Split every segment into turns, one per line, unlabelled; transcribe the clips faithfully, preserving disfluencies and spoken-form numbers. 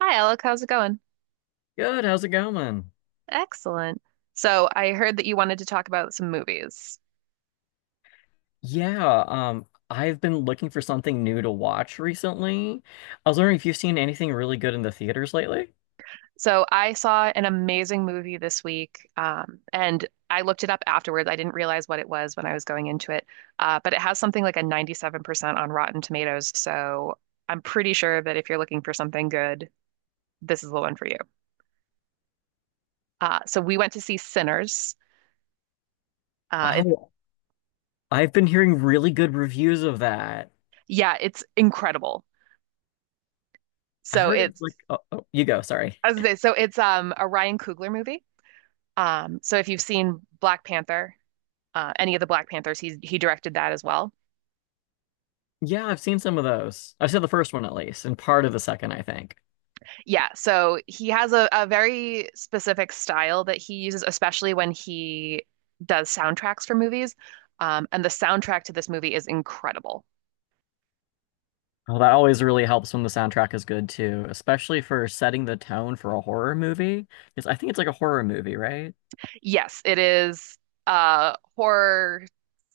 Hi, Alec. How's it going?
Good, how's it going?
Excellent. So, I heard that you wanted to talk about some movies.
Yeah, um, I've been looking for something new to watch recently. I was wondering if you've seen anything really good in the theaters lately?
So, I saw an amazing movie this week, um, and I looked it up afterwards. I didn't realize what it was when I was going into it, uh, but it has something like a ninety-seven percent on Rotten Tomatoes. So, I'm pretty sure that if you're looking for something good, this is the one for you. Uh, so, we went to see Sinners. Uh, it's
Oh, I've been hearing really good reviews of that.
Yeah, it's incredible.
I
So,
heard it's
it's
like, oh, oh, you go, sorry.
as they say, so it's um, a Ryan Coogler movie. Um, so if you've seen Black Panther, uh, any of the Black Panthers, he he directed that as well.
Yeah, I've seen some of those. I've seen the first one at least, and part of the second, I think.
Yeah, so he has a, a very specific style that he uses, especially when he does soundtracks for movies. Um, and the soundtrack to this movie is incredible.
Oh, that always really helps when the soundtrack is good too, especially for setting the tone for a horror movie. Because I think it's like a horror movie, right?
Yes, it is a horror,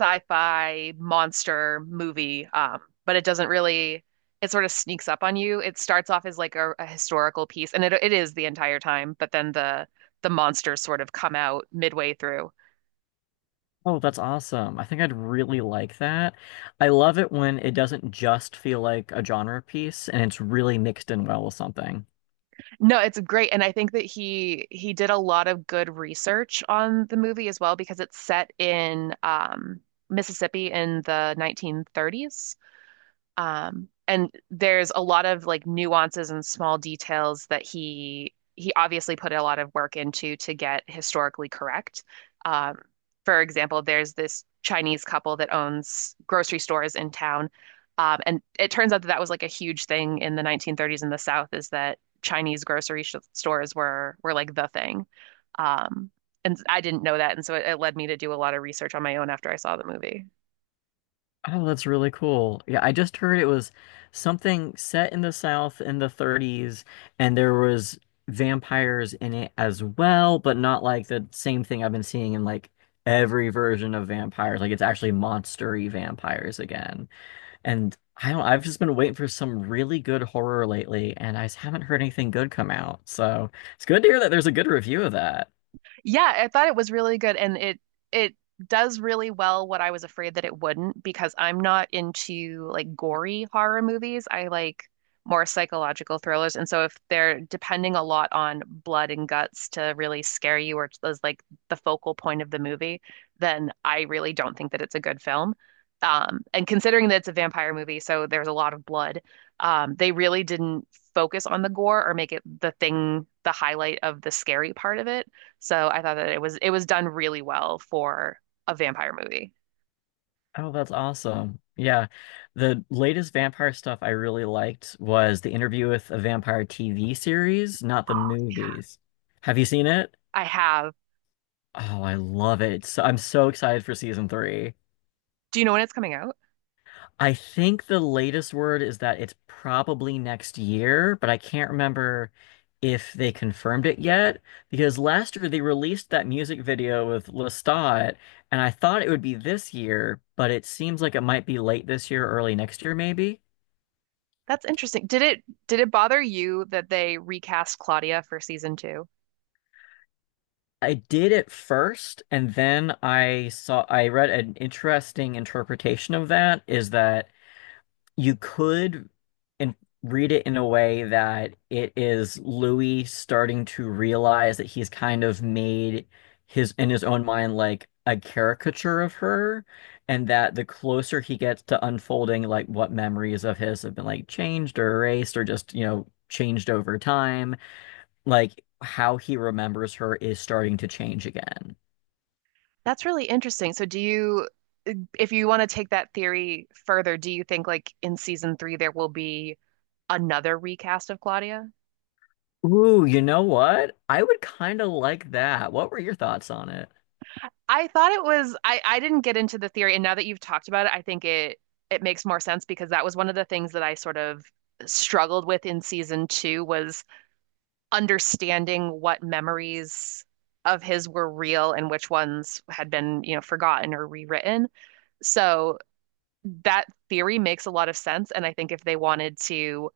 sci-fi, monster movie, um, but it doesn't really, it sort of sneaks up on you. It starts off as like a, a historical piece, and it, it is the entire time, but then the the monsters sort of come out midway through.
Oh, that's awesome. I think I'd really like that. I love it when it doesn't just feel like a genre piece and it's really mixed in well with something.
No, it's great, and I think that he he did a lot of good research on the movie as well because it's set in um, Mississippi in the nineteen thirties. Um, and there's a lot of like nuances and small details that he he obviously put a lot of work into to get historically correct. Um, for example, there's this Chinese couple that owns grocery stores in town, um, and it turns out that that was like a huge thing in the nineteen thirties in the South is that Chinese grocery sh stores were were like the thing. Um, and I didn't know that, and so it, it led me to do a lot of research on my own after I saw the movie.
Oh, that's really cool. Yeah, I just heard it was something set in the South in the thirties and there was vampires in it as well, but not like the same thing I've been seeing in like every version of vampires. Like it's actually monster-y vampires again. And I don't, I've just been waiting for some really good horror lately, and I just haven't heard anything good come out. So it's good to hear that there's a good review of that.
Yeah, I thought it was really good and it it does really well what I was afraid that it wouldn't because I'm not into like gory horror movies. I like more psychological thrillers, and so if they're depending a lot on blood and guts to really scare you or as like the focal point of the movie, then I really don't think that it's a good film. Um, and considering that it's a vampire movie, so there's a lot of blood, um, they really didn't focus on the gore or make it the thing, the highlight of the scary part of it. So I thought that it was it was done really well for a vampire movie.
Oh, that's awesome. Yeah. The latest vampire stuff I really liked was The Interview with a Vampire T V series, not the
Oh,
movies. Have you seen it?
I have.
Oh, I love it. So, I'm so excited for season three.
Do you know when it's coming out?
I think the latest word is that it's probably next year, but I can't remember if they confirmed it yet because last year they released that music video with Lestat, and I thought it would be this year, but it seems like it might be late this year, early next year, maybe.
That's interesting. Did it did it bother you that they recast Claudia for season two?
I did it first, and then I saw I read an interesting interpretation of that is that you could in, read it in a way that it is Louis starting to realize that he's kind of made his in his own mind like a caricature of her, and that the closer he gets to unfolding like what memories of his have been like changed or erased or just, you know, changed over time, like how he remembers her is starting to change again.
That's really interesting. So do you, if you want to take that theory further, do you think like in season three there will be another recast of Claudia?
Ooh, you know what? I would kind of like that. What were your thoughts on it?
I thought it was, I I didn't get into the theory, and now that you've talked about it, I think it it makes more sense because that was one of the things that I sort of struggled with in season two was understanding what memories of his were real and which ones had been, you know, forgotten or rewritten. So that theory makes a lot of sense. And I think if they wanted to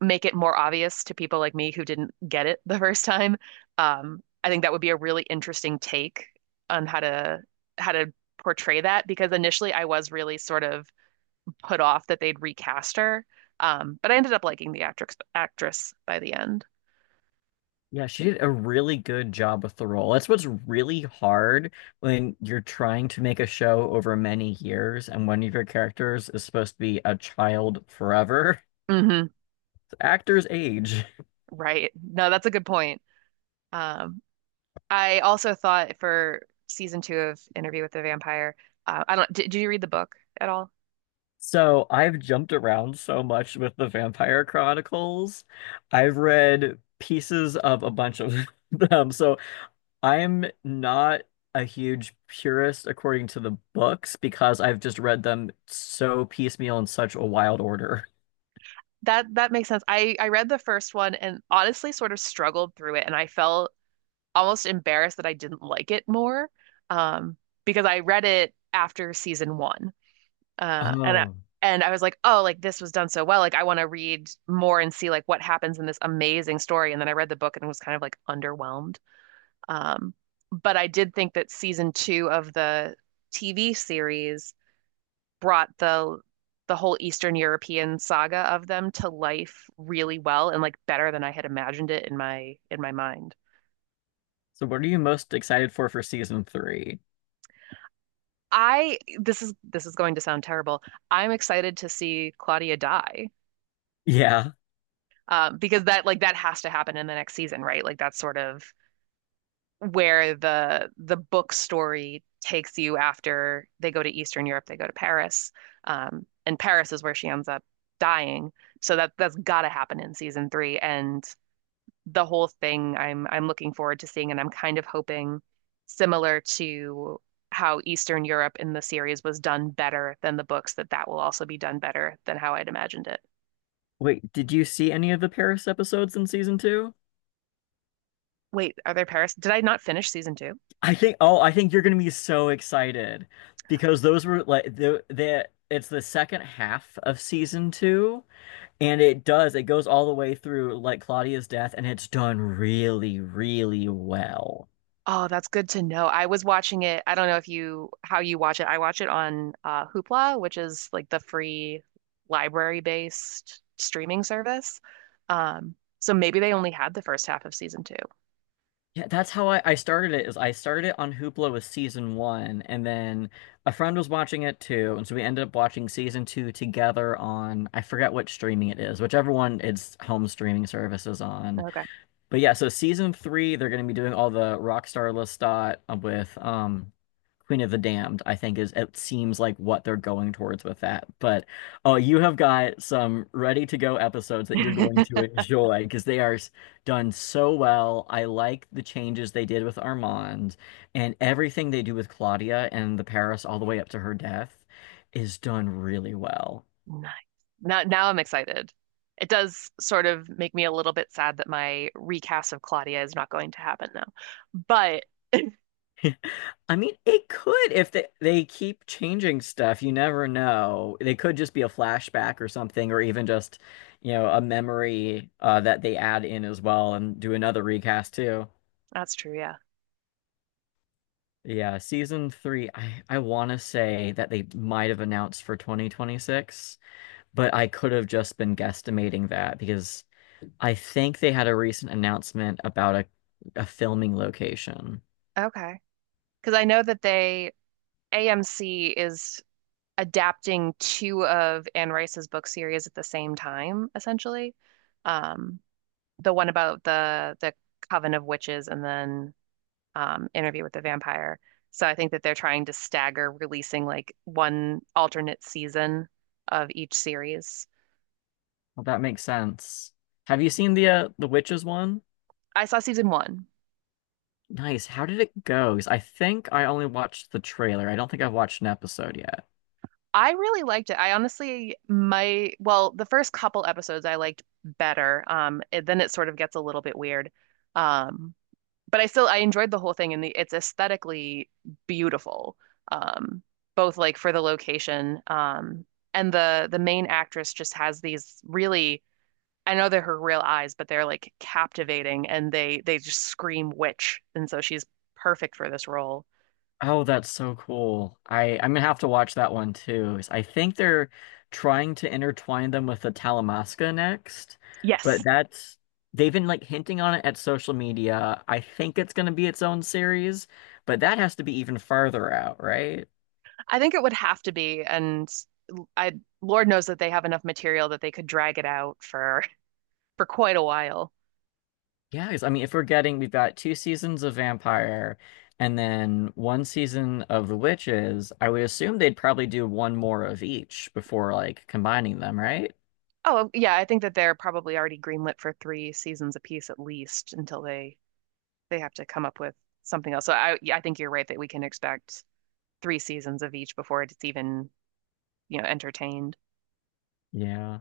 make it more obvious to people like me who didn't get it the first time, um, I think that would be a really interesting take on how to how to portray that because initially I was really sort of put off that they'd recast her. Um, but I ended up liking the actress actress by the end.
Yeah, she did a really good job with the role. That's what's really hard when you're trying to make a show over many years and one of your characters is supposed to be a child forever.
Hmm.
Actors age.
Right. No, that's a good point. Um, I also thought for season two of Interview with the Vampire, uh, I don't, did, did you read the book at all?
So I've jumped around so much with the Vampire Chronicles. I've read pieces of a bunch of them. So I'm not a huge purist according to the books because I've just read them so piecemeal in such a wild order.
That that makes sense. I I read the first one and honestly sort of struggled through it, and I felt almost embarrassed that I didn't like it more, um, because I read it after season one, uh, and I,
Oh.
and I was like, oh, like this was done so well, like I want to read more and see like what happens in this amazing story, and then I read the book and was kind of like underwhelmed. Um, but I did think that season two of the T V series brought the the whole Eastern European saga of them to life really well and like better than I had imagined it in my in my mind.
So what are you most excited for for season three?
I, this is this is going to sound terrible. I'm excited to see Claudia die,
Yeah.
um, because that, like that has to happen in the next season, right? Like that's sort of where the the book story takes you after they go to Eastern Europe, they go to Paris. Um, and Paris is where she ends up dying. So that that's gotta happen in season three. And the whole thing I'm I'm looking forward to seeing, and I'm kind of hoping, similar to how Eastern Europe in the series was done better than the books, that that will also be done better than how I'd imagined it.
Wait, did you see any of the Paris episodes in season two?
Wait, are there Paris? Did I not finish season two?
I think, oh, I think you're gonna be so excited because those were like the the it's the second half of season two, and it does it goes all the way through like Claudia's death, and it's done really, really well.
Oh, that's good to know. I was watching it. I don't know if you, how you watch it. I watch it on uh, Hoopla, which is like the free library-based streaming service. Um, so maybe they only had the first half of season two.
Yeah, that's how I, I started it is I started it on Hoopla with season one, and then a friend was watching it too, and so we ended up watching season two together on I forget what streaming it is, whichever one its home streaming service is on.
Okay.
But yeah, so season three, they're gonna be doing all the Rockstar Lestat with um Queen of the Damned, I think is it seems like what they're going towards with that. But oh, you have got some ready to go episodes that you're going to enjoy because they are s- done so well. I like the changes they did with Armand and everything they do with Claudia and the Paris all the way up to her death is done really well.
Nice. Now, now I'm excited. It does sort of make me a little bit sad that my recast of Claudia is not going to happen though. But
I mean, it could if they, they keep changing stuff, you never know. They could just be a flashback or something, or even just, you know, a memory uh, that they add in as well and do another recast too.
that's true, yeah.
Yeah, season three, I, I want to say that they might have announced for twenty twenty-six, but I could have just been guesstimating that because I think they had a recent announcement about a, a filming location.
Okay. Because I know that they A M C is adapting two of Anne Rice's book series at the same time, essentially. Um, the one about the the Coven of Witches, and then um, Interview with the Vampire. So I think that they're trying to stagger releasing like one alternate season of each series.
Well, that makes sense. Have you seen the uh, the Witches one?
I saw season one.
Nice. How did it go? 'Cause I think I only watched the trailer. I don't think I've watched an episode yet.
I really liked it. I honestly, my, well, the first couple episodes I liked better. Um, it, then it sort of gets a little bit weird. Um, but I still, I enjoyed the whole thing and the, it's aesthetically beautiful. Um, Both like for the location, um, and the the main actress just has these really, I know they're her real eyes, but they're like captivating and they they just scream witch. And so she's perfect for this role.
Oh, that's so cool. I I'm gonna have to watch that one too. 'Cause I think they're trying to intertwine them with the Talamasca next,
Yes,
but that's they've been like hinting on it at social media. I think it's gonna be its own series, but that has to be even farther out, right?
I think it would have to be. And I, Lord knows that they have enough material that they could drag it out for for quite a while.
Yeah, because I mean, if we're getting, we've got two seasons of Vampire and then one season of The Witches, I would assume they'd probably do one more of each before like combining them, right?
Oh, yeah, I think that they're probably already greenlit for three seasons apiece, at least until they they have to come up with something else. So I, yeah, I think you're right that we can expect three seasons of each before it's even, you know, entertained.
Yeah.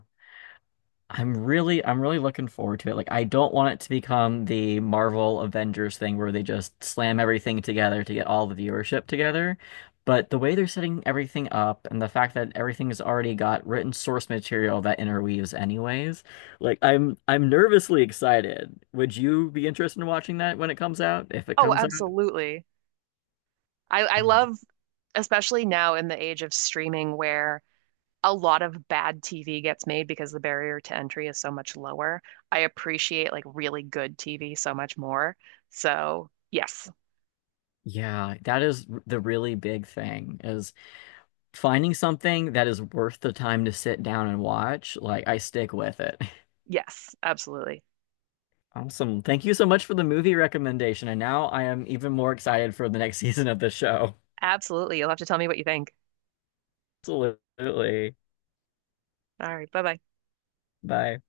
I'm really I'm really looking forward to it. Like I don't want it to become the Marvel Avengers thing where they just slam everything together to get all the viewership together. But the way they're setting everything up and the fact that everything has already got written source material that interweaves anyways, like I'm I'm nervously excited. Would you be interested in watching that when it comes out? If it
Oh,
comes out?
absolutely. I I
Um,
love, especially now in the age of streaming where a lot of bad T V gets made because the barrier to entry is so much lower. I appreciate like really good T V so much more. So, yes.
yeah, that is r- the really big thing is finding something that is worth the time to sit down and watch. Like I stick with it.
Yes, absolutely.
Awesome. Thank you so much for the movie recommendation. And now I am even more excited for the next season of the show.
Absolutely. You'll have to tell me what you think.
Absolutely.
All right. Bye bye.
Bye.